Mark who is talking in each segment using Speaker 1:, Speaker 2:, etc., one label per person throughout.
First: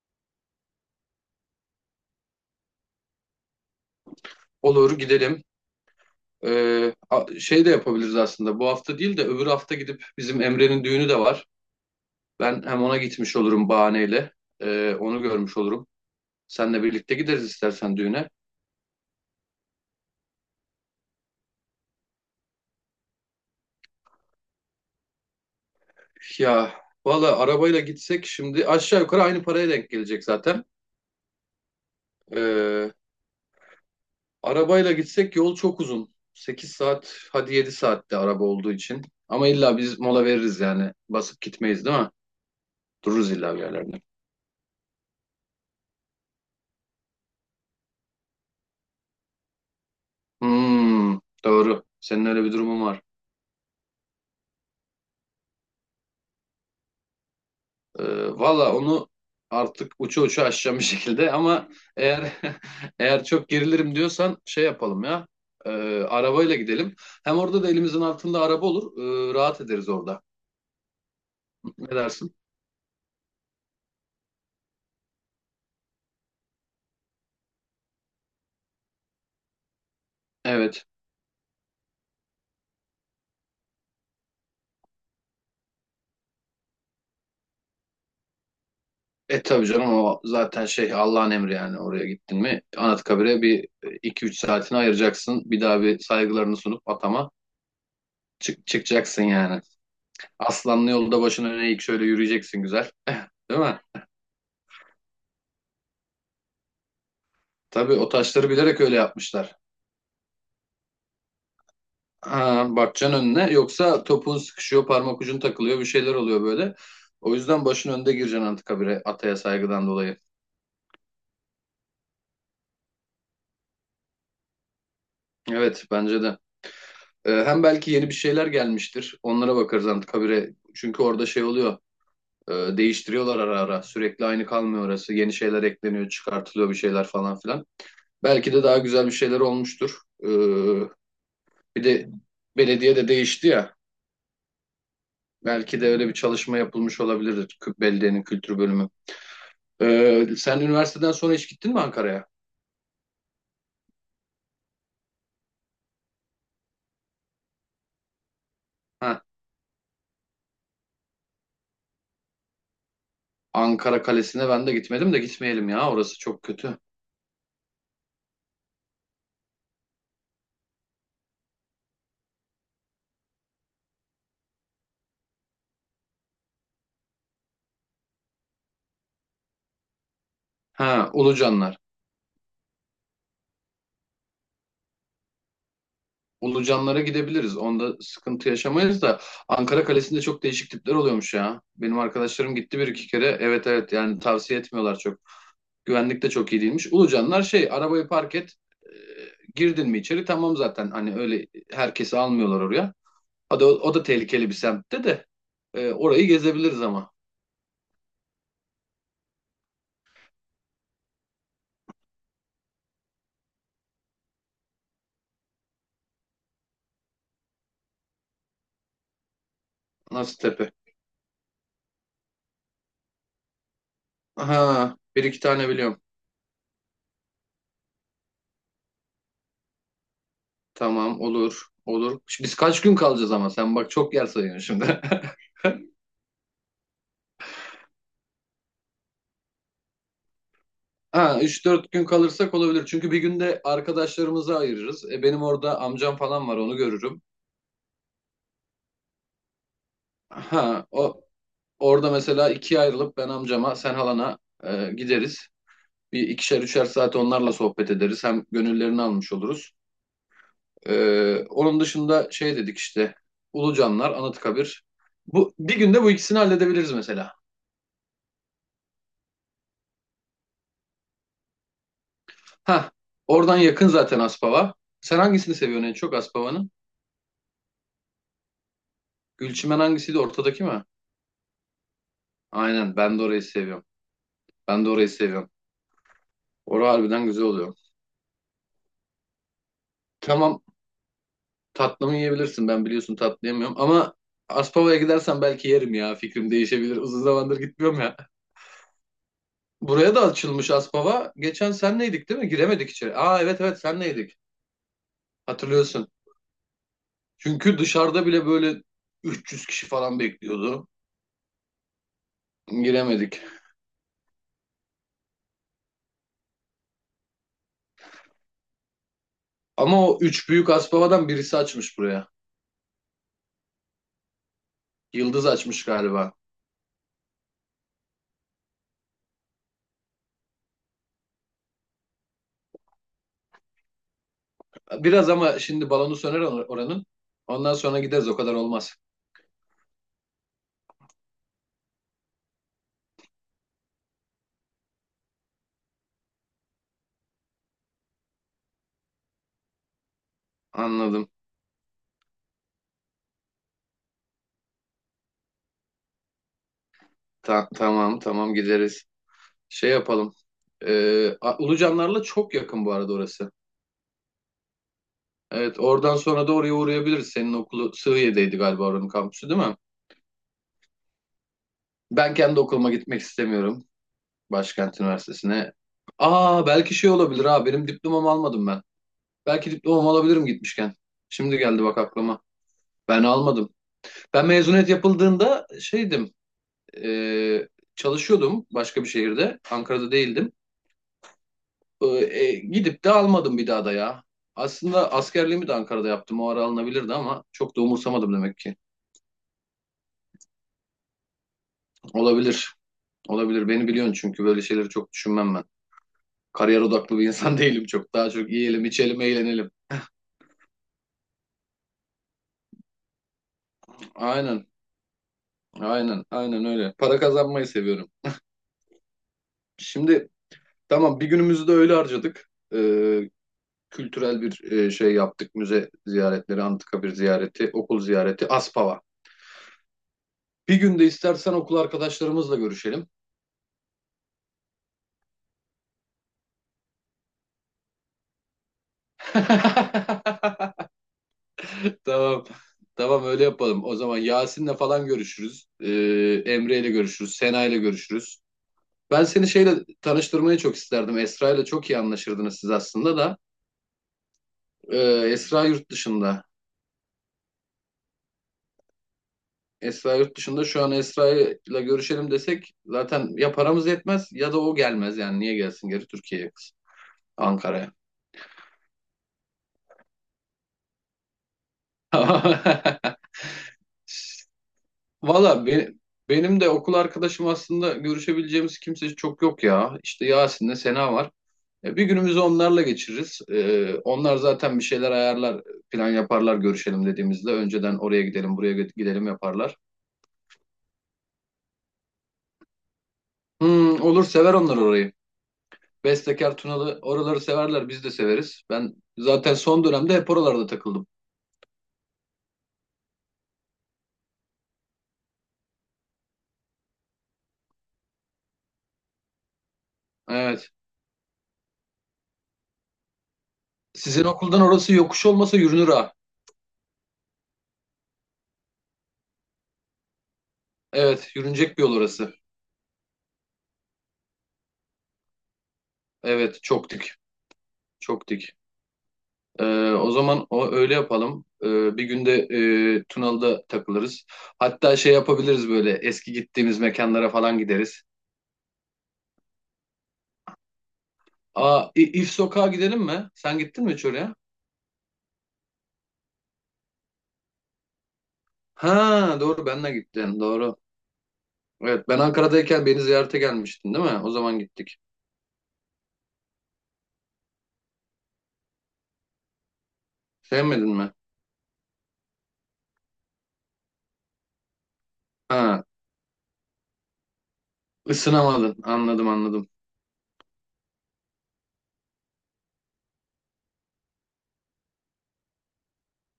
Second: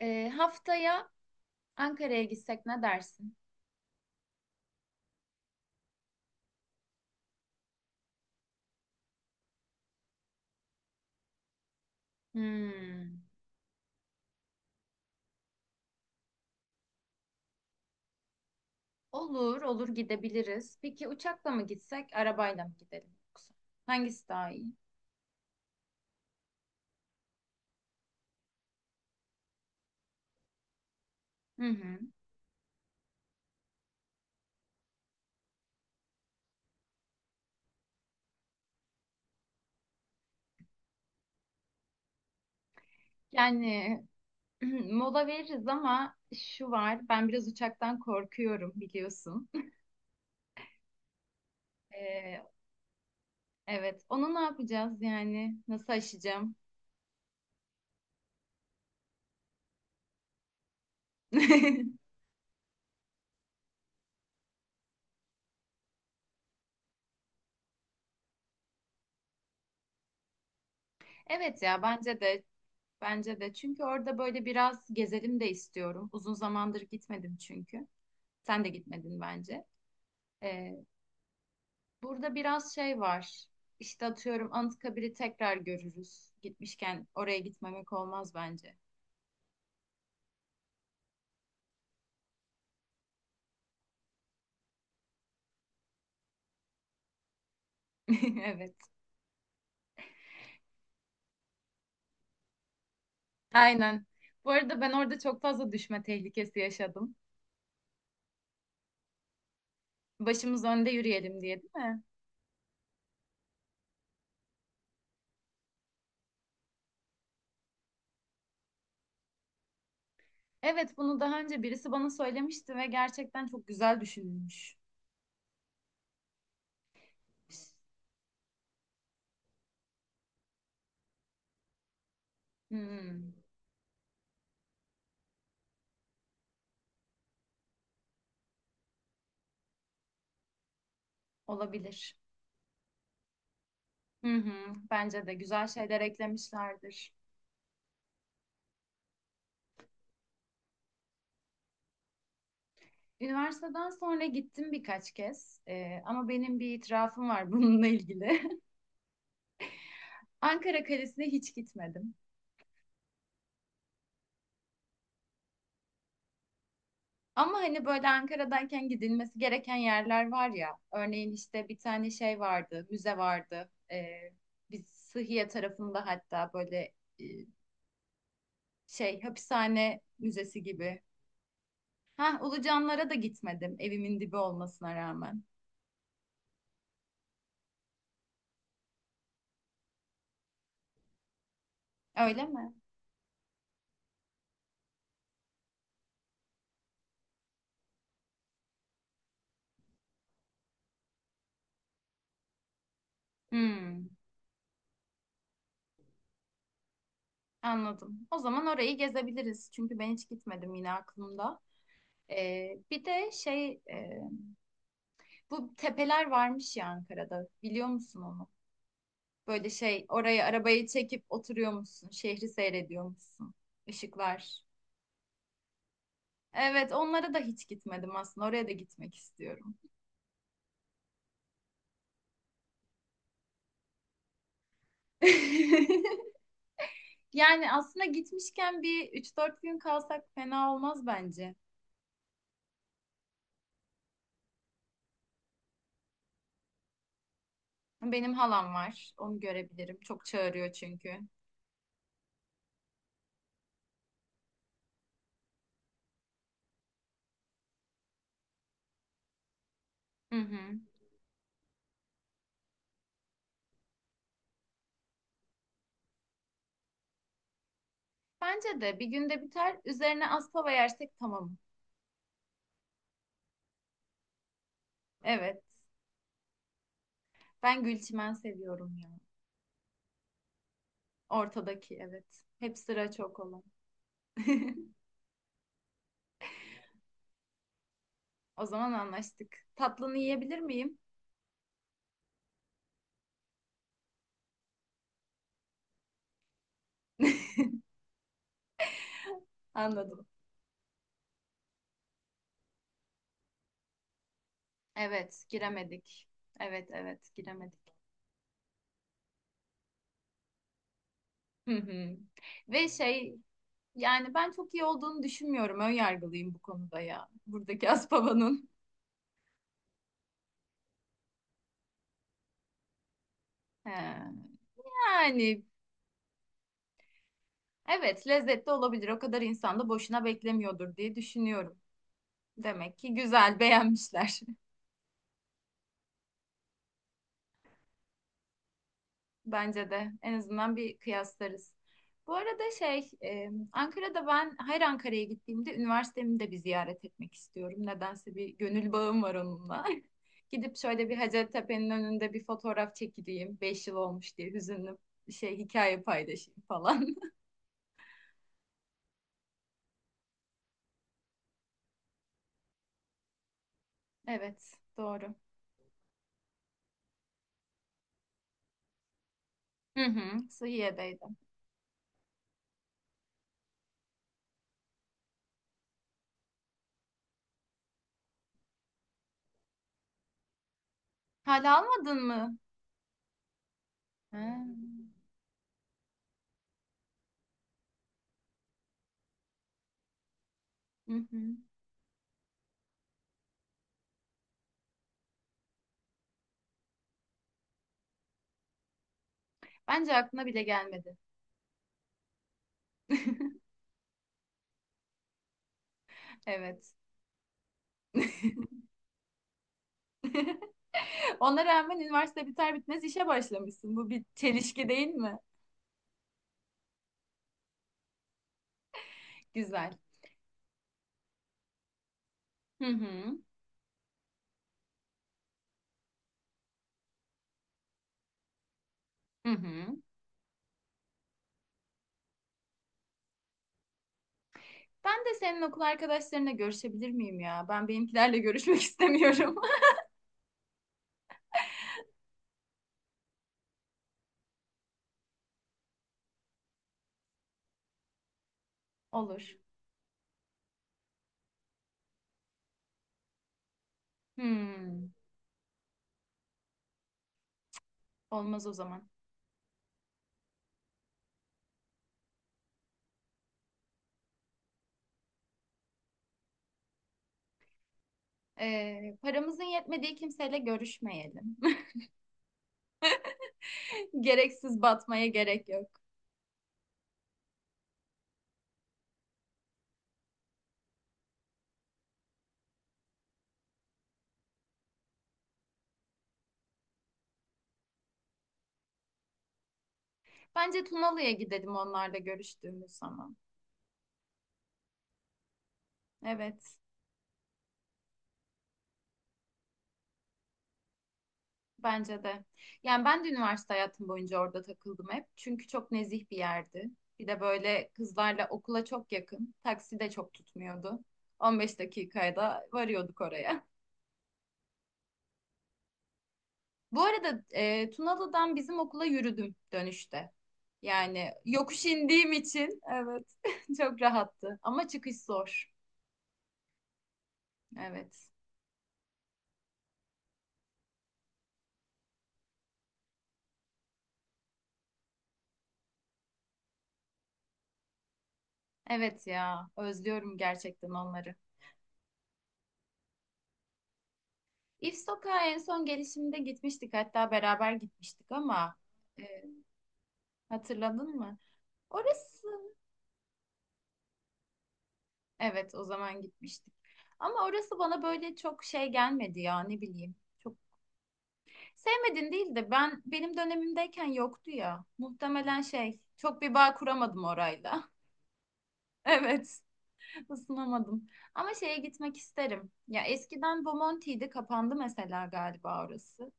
Speaker 1: Haftaya Ankara'ya gitsek ne dersin?
Speaker 2: Olur gidelim. Şey de yapabiliriz aslında. Bu hafta değil de öbür hafta gidip bizim Emre'nin düğünü de var. Ben hem ona
Speaker 1: Hmm.
Speaker 2: gitmiş olurum bahaneyle. Onu görmüş olurum. Seninle birlikte gideriz istersen düğüne.
Speaker 1: Olur, olur gidebiliriz. Peki uçakla mı gitsek, arabayla mı gidelim yoksa? Hangisi daha iyi?
Speaker 2: Ya valla arabayla gitsek şimdi aşağı yukarı aynı paraya denk gelecek zaten.
Speaker 1: Hı hı.
Speaker 2: Ee, Arabayla gitsek yol çok uzun. 8 saat, hadi 7 saatte, araba olduğu için. Ama illa biz mola veririz yani. Basıp gitmeyiz değil mi? Dururuz illa bir
Speaker 1: Yani
Speaker 2: yerlerde.
Speaker 1: mola veririz ama şu var, ben biraz uçaktan korkuyorum biliyorsun.
Speaker 2: Hmm, doğru. Senin
Speaker 1: Ee,
Speaker 2: öyle bir durumun var.
Speaker 1: evet, onu ne yapacağız yani? Nasıl aşacağım?
Speaker 2: Ee, Valla onu artık uça uça aşacağım bir şekilde ama eğer eğer çok gerilirim diyorsan şey yapalım ya. Ee, Arabayla gidelim. Hem orada da elimizin altında araba olur, rahat ederiz orada.
Speaker 1: Evet ya,
Speaker 2: Ne dersin?
Speaker 1: bence de. Çünkü orada böyle biraz gezelim de istiyorum. Uzun zamandır gitmedim çünkü. Sen de gitmedin bence. Ee,
Speaker 2: Evet.
Speaker 1: burada biraz şey var. İşte atıyorum Anıtkabir'i tekrar görürüz. Gitmişken oraya gitmemek olmaz bence.
Speaker 2: Tabii canım, o zaten şey Allah'ın emri. Yani oraya gittin mi Anıtkabir'e, bir iki üç saatini ayıracaksın. Bir daha bir saygılarını sunup atama çık
Speaker 1: Evet.
Speaker 2: çıkacaksın yani. Aslanlı yolda başın öne eğik şöyle yürüyeceksin, güzel. Değil mi?
Speaker 1: Aynen. Bu arada ben orada çok fazla düşme tehlikesi yaşadım.
Speaker 2: Tabii o taşları bilerek öyle yapmışlar.
Speaker 1: Başımız önde yürüyelim diye değil mi?
Speaker 2: Ha, bakacaksın önüne. Yoksa topun sıkışıyor, parmak ucun takılıyor, bir şeyler oluyor böyle. O yüzden başın önde gireceksin artık habire, ataya saygıdan dolayı.
Speaker 1: Evet bunu daha önce birisi bana söylemişti ve gerçekten çok güzel düşünülmüş.
Speaker 2: Evet, bence de. Hem belki yeni bir şeyler gelmiştir. Onlara bakarız antikabire. Çünkü orada şey oluyor,
Speaker 1: Hmm,
Speaker 2: değiştiriyorlar ara ara. Sürekli aynı kalmıyor orası. Yeni şeyler ekleniyor, çıkartılıyor bir şeyler falan filan. Belki de daha güzel bir şeyler olmuştur. Ee, Bir de
Speaker 1: olabilir.
Speaker 2: belediye de değişti ya.
Speaker 1: Hı hı, bence de güzel
Speaker 2: Belki de
Speaker 1: şeyler
Speaker 2: öyle bir çalışma yapılmış
Speaker 1: eklemişlerdir.
Speaker 2: olabilir. Belediyenin kültür bölümü. Sen üniversiteden sonra hiç gittin mi Ankara'ya?
Speaker 1: Üniversiteden sonra gittim birkaç kez ama benim bir itirafım var bununla ilgili.
Speaker 2: Ha,
Speaker 1: Ankara Kalesi'ne hiç gitmedim.
Speaker 2: Ankara Kalesi'ne ben de gitmedim, de gitmeyelim ya. Orası çok kötü.
Speaker 1: Ama hani böyle Ankara'dayken gidilmesi gereken yerler var ya. Örneğin işte bir tane şey vardı, müze vardı. Biz Sıhhiye tarafında hatta böyle e, şey hapishane müzesi gibi.
Speaker 2: Ha, Ulucanlar.
Speaker 1: Ha, Ulucanlara da gitmedim evimin dibi olmasına rağmen.
Speaker 2: Ulucanlara gidebiliriz. Onda sıkıntı yaşamayız da Ankara Kalesi'nde çok değişik tipler oluyormuş ya. Benim
Speaker 1: Öyle
Speaker 2: arkadaşlarım
Speaker 1: mi?
Speaker 2: gitti bir iki kere. Evet, evet, yani tavsiye etmiyorlar çok. Güvenlik de çok iyi değilmiş. Ulucanlar şey, arabayı park et, e, girdin mi içeri tamam zaten. Hani öyle herkesi almıyorlar oraya. O da, o da
Speaker 1: Hmm,
Speaker 2: tehlikeli bir semtte de. Orayı gezebiliriz ama.
Speaker 1: anladım. O zaman orayı gezebiliriz. Çünkü ben hiç gitmedim yine aklımda. Bir de şey bu tepeler varmış ya Ankara'da. Biliyor musun onu? Böyle şey oraya
Speaker 2: Nasıl?
Speaker 1: arabayı çekip oturuyormuşsun. Şehri seyrediyormuşsun. Işıklar.
Speaker 2: Aha, bir iki tane biliyorum.
Speaker 1: Evet onlara da hiç gitmedim aslında. Oraya da gitmek istiyorum.
Speaker 2: Tamam, olur, olur. Şimdi biz kaç gün kalacağız ama, sen bak çok yer sayıyorsun şimdi.
Speaker 1: Yani aslında gitmişken bir üç dört gün kalsak fena olmaz
Speaker 2: Ha,
Speaker 1: bence.
Speaker 2: 3-4 gün kalırsak olabilir. Çünkü bir günde arkadaşlarımızı ayırırız. E, benim orada amcam falan var, onu görürüm.
Speaker 1: Benim halam var. Onu görebilirim. Çok çağırıyor
Speaker 2: Ha,
Speaker 1: çünkü.
Speaker 2: o orada mesela ikiye ayrılıp ben amcama, sen halana gideriz. Bir ikişer üçer saat onlarla sohbet ederiz. Hem gönüllerini almış oluruz.
Speaker 1: Hı hı.
Speaker 2: Onun dışında şey dedik işte, Ulucanlar, Anıtkabir. Bu bir günde bu ikisini halledebiliriz mesela.
Speaker 1: Bence de bir günde biter. Üzerine Aspava yersek tamam.
Speaker 2: Ha, oradan yakın zaten Aspava. Sen hangisini
Speaker 1: Evet.
Speaker 2: seviyorsun en çok Aspava'nın?
Speaker 1: Ben Gülçimen seviyorum ya.
Speaker 2: Gülçimen hangisiydi, ortadaki mi?
Speaker 1: Ortadaki evet. Hep
Speaker 2: Aynen,
Speaker 1: sıra
Speaker 2: ben de
Speaker 1: çok
Speaker 2: orayı
Speaker 1: olan.
Speaker 2: seviyorum. Ben de orayı seviyorum. Orası harbiden güzel oluyor.
Speaker 1: O zaman anlaştık. Tatlını yiyebilir
Speaker 2: Tamam,
Speaker 1: miyim?
Speaker 2: tatlımı yiyebilirsin, ben biliyorsun tatlı yemiyorum, ama Aspava'ya gidersen belki yerim ya, fikrim değişebilir. Uzun zamandır gitmiyorum ya. Buraya da
Speaker 1: Anladım.
Speaker 2: açılmış Aspava. Geçen senleydik değil mi? Giremedik içeri. Aa, evet, evet, senleydik.
Speaker 1: Evet,
Speaker 2: Hatırlıyorsun.
Speaker 1: giremedik. Evet, evet,
Speaker 2: Çünkü
Speaker 1: giremedik.
Speaker 2: dışarıda bile böyle 300 kişi falan bekliyordu.
Speaker 1: Hı hı. Ve şey,
Speaker 2: Giremedik.
Speaker 1: yani ben çok iyi olduğunu düşünmüyorum. Ön yargılıyım bu konuda ya. Buradaki Aspava'nın.
Speaker 2: Ama o üç büyük Aspava'dan birisi açmış buraya.
Speaker 1: He.
Speaker 2: Yıldız
Speaker 1: Yani
Speaker 2: açmış galiba.
Speaker 1: evet, lezzetli olabilir. O kadar insan da boşuna beklemiyordur diye düşünüyorum. Demek ki güzel, beğenmişler.
Speaker 2: Biraz ama şimdi balonu söner oranın. Ondan sonra gideriz, o kadar olmaz.
Speaker 1: Bence de. En azından bir kıyaslarız. Bu arada şey, Ankara'da ben her Ankara'ya gittiğimde üniversitemi de bir ziyaret etmek istiyorum. Nedense bir gönül bağım var onunla. Gidip şöyle bir
Speaker 2: Anladım.
Speaker 1: Hacettepe'nin önünde bir fotoğraf çekileyim. Beş yıl olmuş diye hüzünlü şey hikaye paylaşayım falan.
Speaker 2: Tamam, tamam gideriz. Şey yapalım. Ulucanlarla çok yakın bu arada orası.
Speaker 1: Evet, doğru.
Speaker 2: Evet, oradan sonra da oraya uğrayabiliriz. Senin okulu Sığıye'deydi galiba, oranın kampüsü değil mi?
Speaker 1: Hı hı, Sıhiye'deydim.
Speaker 2: Ben kendi okuluma gitmek istemiyorum. Başkent Üniversitesi'ne. Aa, belki şey olabilir ha, benim diplomamı almadım ben. Belki diplomamı alabilirim gitmişken. Şimdi
Speaker 1: Hala
Speaker 2: geldi bak
Speaker 1: almadın
Speaker 2: aklıma.
Speaker 1: mı?
Speaker 2: Ben almadım.
Speaker 1: Ha.
Speaker 2: Ben mezuniyet yapıldığında şeydim, e, çalışıyordum başka bir şehirde. Ankara'da değildim.
Speaker 1: Hı hı.
Speaker 2: E, Gidip de almadım bir daha da ya. Aslında askerliğimi de Ankara'da yaptım. O ara alınabilirdi ama çok da umursamadım demek ki.
Speaker 1: Bence aklına bile gelmedi.
Speaker 2: Olabilir. Olabilir. Beni biliyorsun, çünkü böyle şeyleri çok düşünmem ben. Kariyer
Speaker 1: Evet.
Speaker 2: odaklı bir insan değilim çok. Daha çok yiyelim, içelim, eğlenelim.
Speaker 1: Ona rağmen üniversite biter bitmez işe başlamışsın. Bu bir
Speaker 2: Aynen.
Speaker 1: çelişki değil mi?
Speaker 2: Aynen. Aynen öyle. Para kazanmayı seviyorum.
Speaker 1: Güzel.
Speaker 2: Şimdi tamam, bir günümüzü de öyle harcadık.
Speaker 1: Hı
Speaker 2: E,
Speaker 1: hı.
Speaker 2: Kültürel bir şey yaptık. Müze ziyaretleri, antikabir ziyareti, okul ziyareti, Aspava.
Speaker 1: Hı hı.
Speaker 2: Bir gün de istersen okul arkadaşlarımızla görüşelim.
Speaker 1: Ben de senin okul arkadaşlarına görüşebilir miyim ya? Ben benimkilerle görüşmek istemiyorum.
Speaker 2: Tamam. Tamam, öyle yapalım. O zaman Yasin'le falan görüşürüz. Emre'yle görüşürüz. Sena'yla görüşürüz. Ben seni
Speaker 1: Olur.
Speaker 2: şeyle tanıştırmayı çok isterdim. Esra'yla çok iyi anlaşırdınız siz aslında da. Ee,
Speaker 1: Hmm.
Speaker 2: Esra yurt dışında.
Speaker 1: Olmaz o zaman.
Speaker 2: Esra yurt dışında şu an, Esra'yla görüşelim desek zaten ya paramız yetmez ya da o gelmez. Yani niye gelsin geri Türkiye'ye kız? Ankara'ya.
Speaker 1: Paramızın yetmediği kimseyle görüşmeyelim. Gereksiz batmaya
Speaker 2: Valla
Speaker 1: gerek yok.
Speaker 2: benim de okul arkadaşım, aslında görüşebileceğimiz kimse çok yok ya. İşte Yasin'le Sena var. Bir günümüzü onlarla geçiririz. Onlar zaten bir şeyler ayarlar, plan yaparlar görüşelim dediğimizde. Önceden oraya gidelim, buraya gidelim yaparlar.
Speaker 1: Bence Tunalı'ya gidelim onlarla görüştüğümüz zaman.
Speaker 2: Hmm, olur, sever onlar orayı. Bestekar,
Speaker 1: Evet.
Speaker 2: Tunalı, oraları severler, biz de severiz. Ben zaten son dönemde hep oralarda takıldım.
Speaker 1: Bence de. Yani ben de üniversite hayatım boyunca orada takıldım hep. Çünkü çok nezih bir yerdi. Bir de böyle kızlarla okula çok yakın. Taksi de çok
Speaker 2: Evet.
Speaker 1: tutmuyordu. 15 dakikaya da varıyorduk oraya.
Speaker 2: Sizin okuldan orası yokuş olmasa yürünür ha.
Speaker 1: Bu arada Tunalı'dan bizim okula yürüdüm dönüşte. Yani
Speaker 2: Evet, yürünecek bir
Speaker 1: yokuş
Speaker 2: yol
Speaker 1: indiğim
Speaker 2: orası.
Speaker 1: için evet çok rahattı. Ama çıkış zor.
Speaker 2: Evet, çok dik. Çok
Speaker 1: Evet.
Speaker 2: dik. Ee, O zaman o öyle yapalım. Bir günde Tunalı'da takılırız. Hatta şey yapabiliriz, böyle eski gittiğimiz mekanlara falan gideriz.
Speaker 1: Evet ya özlüyorum gerçekten onları.
Speaker 2: Aa, İf Sokağa gidelim mi? Sen gittin mi hiç oraya?
Speaker 1: İf Sokağa en son gelişimde gitmiştik. Hatta beraber gitmiştik ama...
Speaker 2: Ha
Speaker 1: e,
Speaker 2: doğru, benle gittin, doğru.
Speaker 1: Hatırladın mı?
Speaker 2: Evet, ben
Speaker 1: Orası
Speaker 2: Ankara'dayken beni ziyarete gelmiştin değil mi? O zaman gittik.
Speaker 1: evet o zaman gitmiştik. Ama orası bana böyle çok şey gelmedi ya ne bileyim. Çok
Speaker 2: Sevmedin mi?
Speaker 1: sevmedin değil de ben benim dönemimdeyken yoktu ya. Muhtemelen
Speaker 2: Ha,
Speaker 1: şey çok bir bağ kuramadım orayla.
Speaker 2: ısınamadın, anladım,
Speaker 1: Evet,
Speaker 2: anladım.
Speaker 1: ısınamadım. Ama şeye gitmek isterim. Ya eskiden Bomonti'ydi kapandı mesela galiba orası.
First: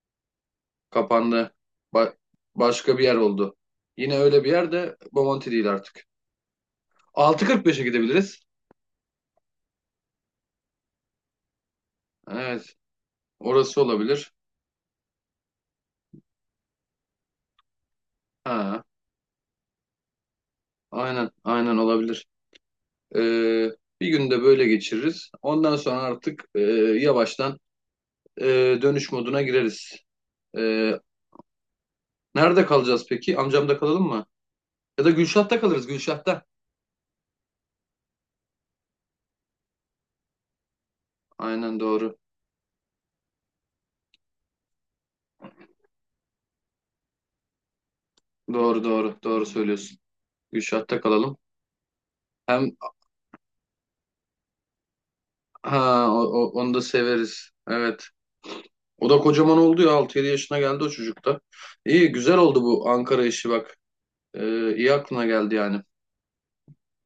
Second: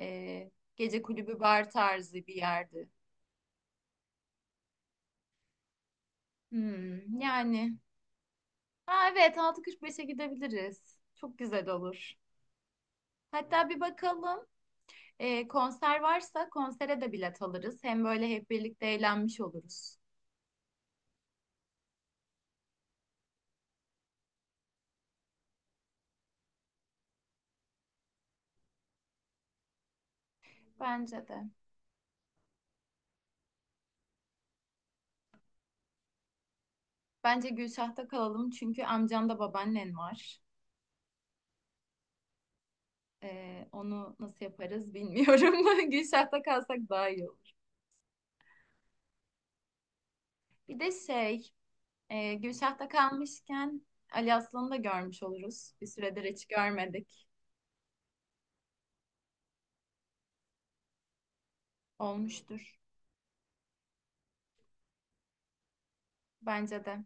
Speaker 1: Ee, gece kulübü
Speaker 2: Kapandı.
Speaker 1: bar
Speaker 2: Ba-
Speaker 1: tarzı bir yerdi.
Speaker 2: Başka bir yer oldu. Yine öyle bir yer de, Bomonti değil artık.
Speaker 1: Hmm,
Speaker 2: Altı kırk
Speaker 1: yani.
Speaker 2: beşe gidebiliriz.
Speaker 1: Ha evet 6.45'e gidebiliriz. Çok güzel olur.
Speaker 2: Evet.
Speaker 1: Hatta bir
Speaker 2: Orası olabilir.
Speaker 1: bakalım konser varsa konsere de bilet alırız. Hem böyle hep
Speaker 2: Ha,
Speaker 1: birlikte eğlenmiş oluruz.
Speaker 2: aynen, aynen olabilir. Ee, Bir günde böyle geçiririz. Ondan sonra artık yavaştan e, dönüş moduna gireriz. Ee,
Speaker 1: Bence de.
Speaker 2: Nerede kalacağız peki? Amcamda kalalım mı? Ya da Gülşah'ta kalırız, Gülşah'ta.
Speaker 1: Bence Gülşah'ta kalalım çünkü amcamda babaannen var.
Speaker 2: Aynen doğru.
Speaker 1: E, onu nasıl yaparız bilmiyorum. Gülşah'ta kalsak daha iyi olur.
Speaker 2: Doğru, doğru, doğru söylüyorsun.
Speaker 1: Bir de
Speaker 2: Gülşah'ta kalalım.
Speaker 1: şey
Speaker 2: Hem
Speaker 1: Gülşah'ta kalmışken Ali Aslan'ı da görmüş oluruz. Bir
Speaker 2: ha,
Speaker 1: süredir hiç
Speaker 2: onu da
Speaker 1: görmedik.
Speaker 2: severiz. Evet. O da kocaman oldu ya. 6-7 yaşına geldi o çocuk da. İyi, güzel oldu
Speaker 1: Olmuştur.
Speaker 2: bu Ankara işi bak. İyi aklına geldi yani.
Speaker 1: Bence de.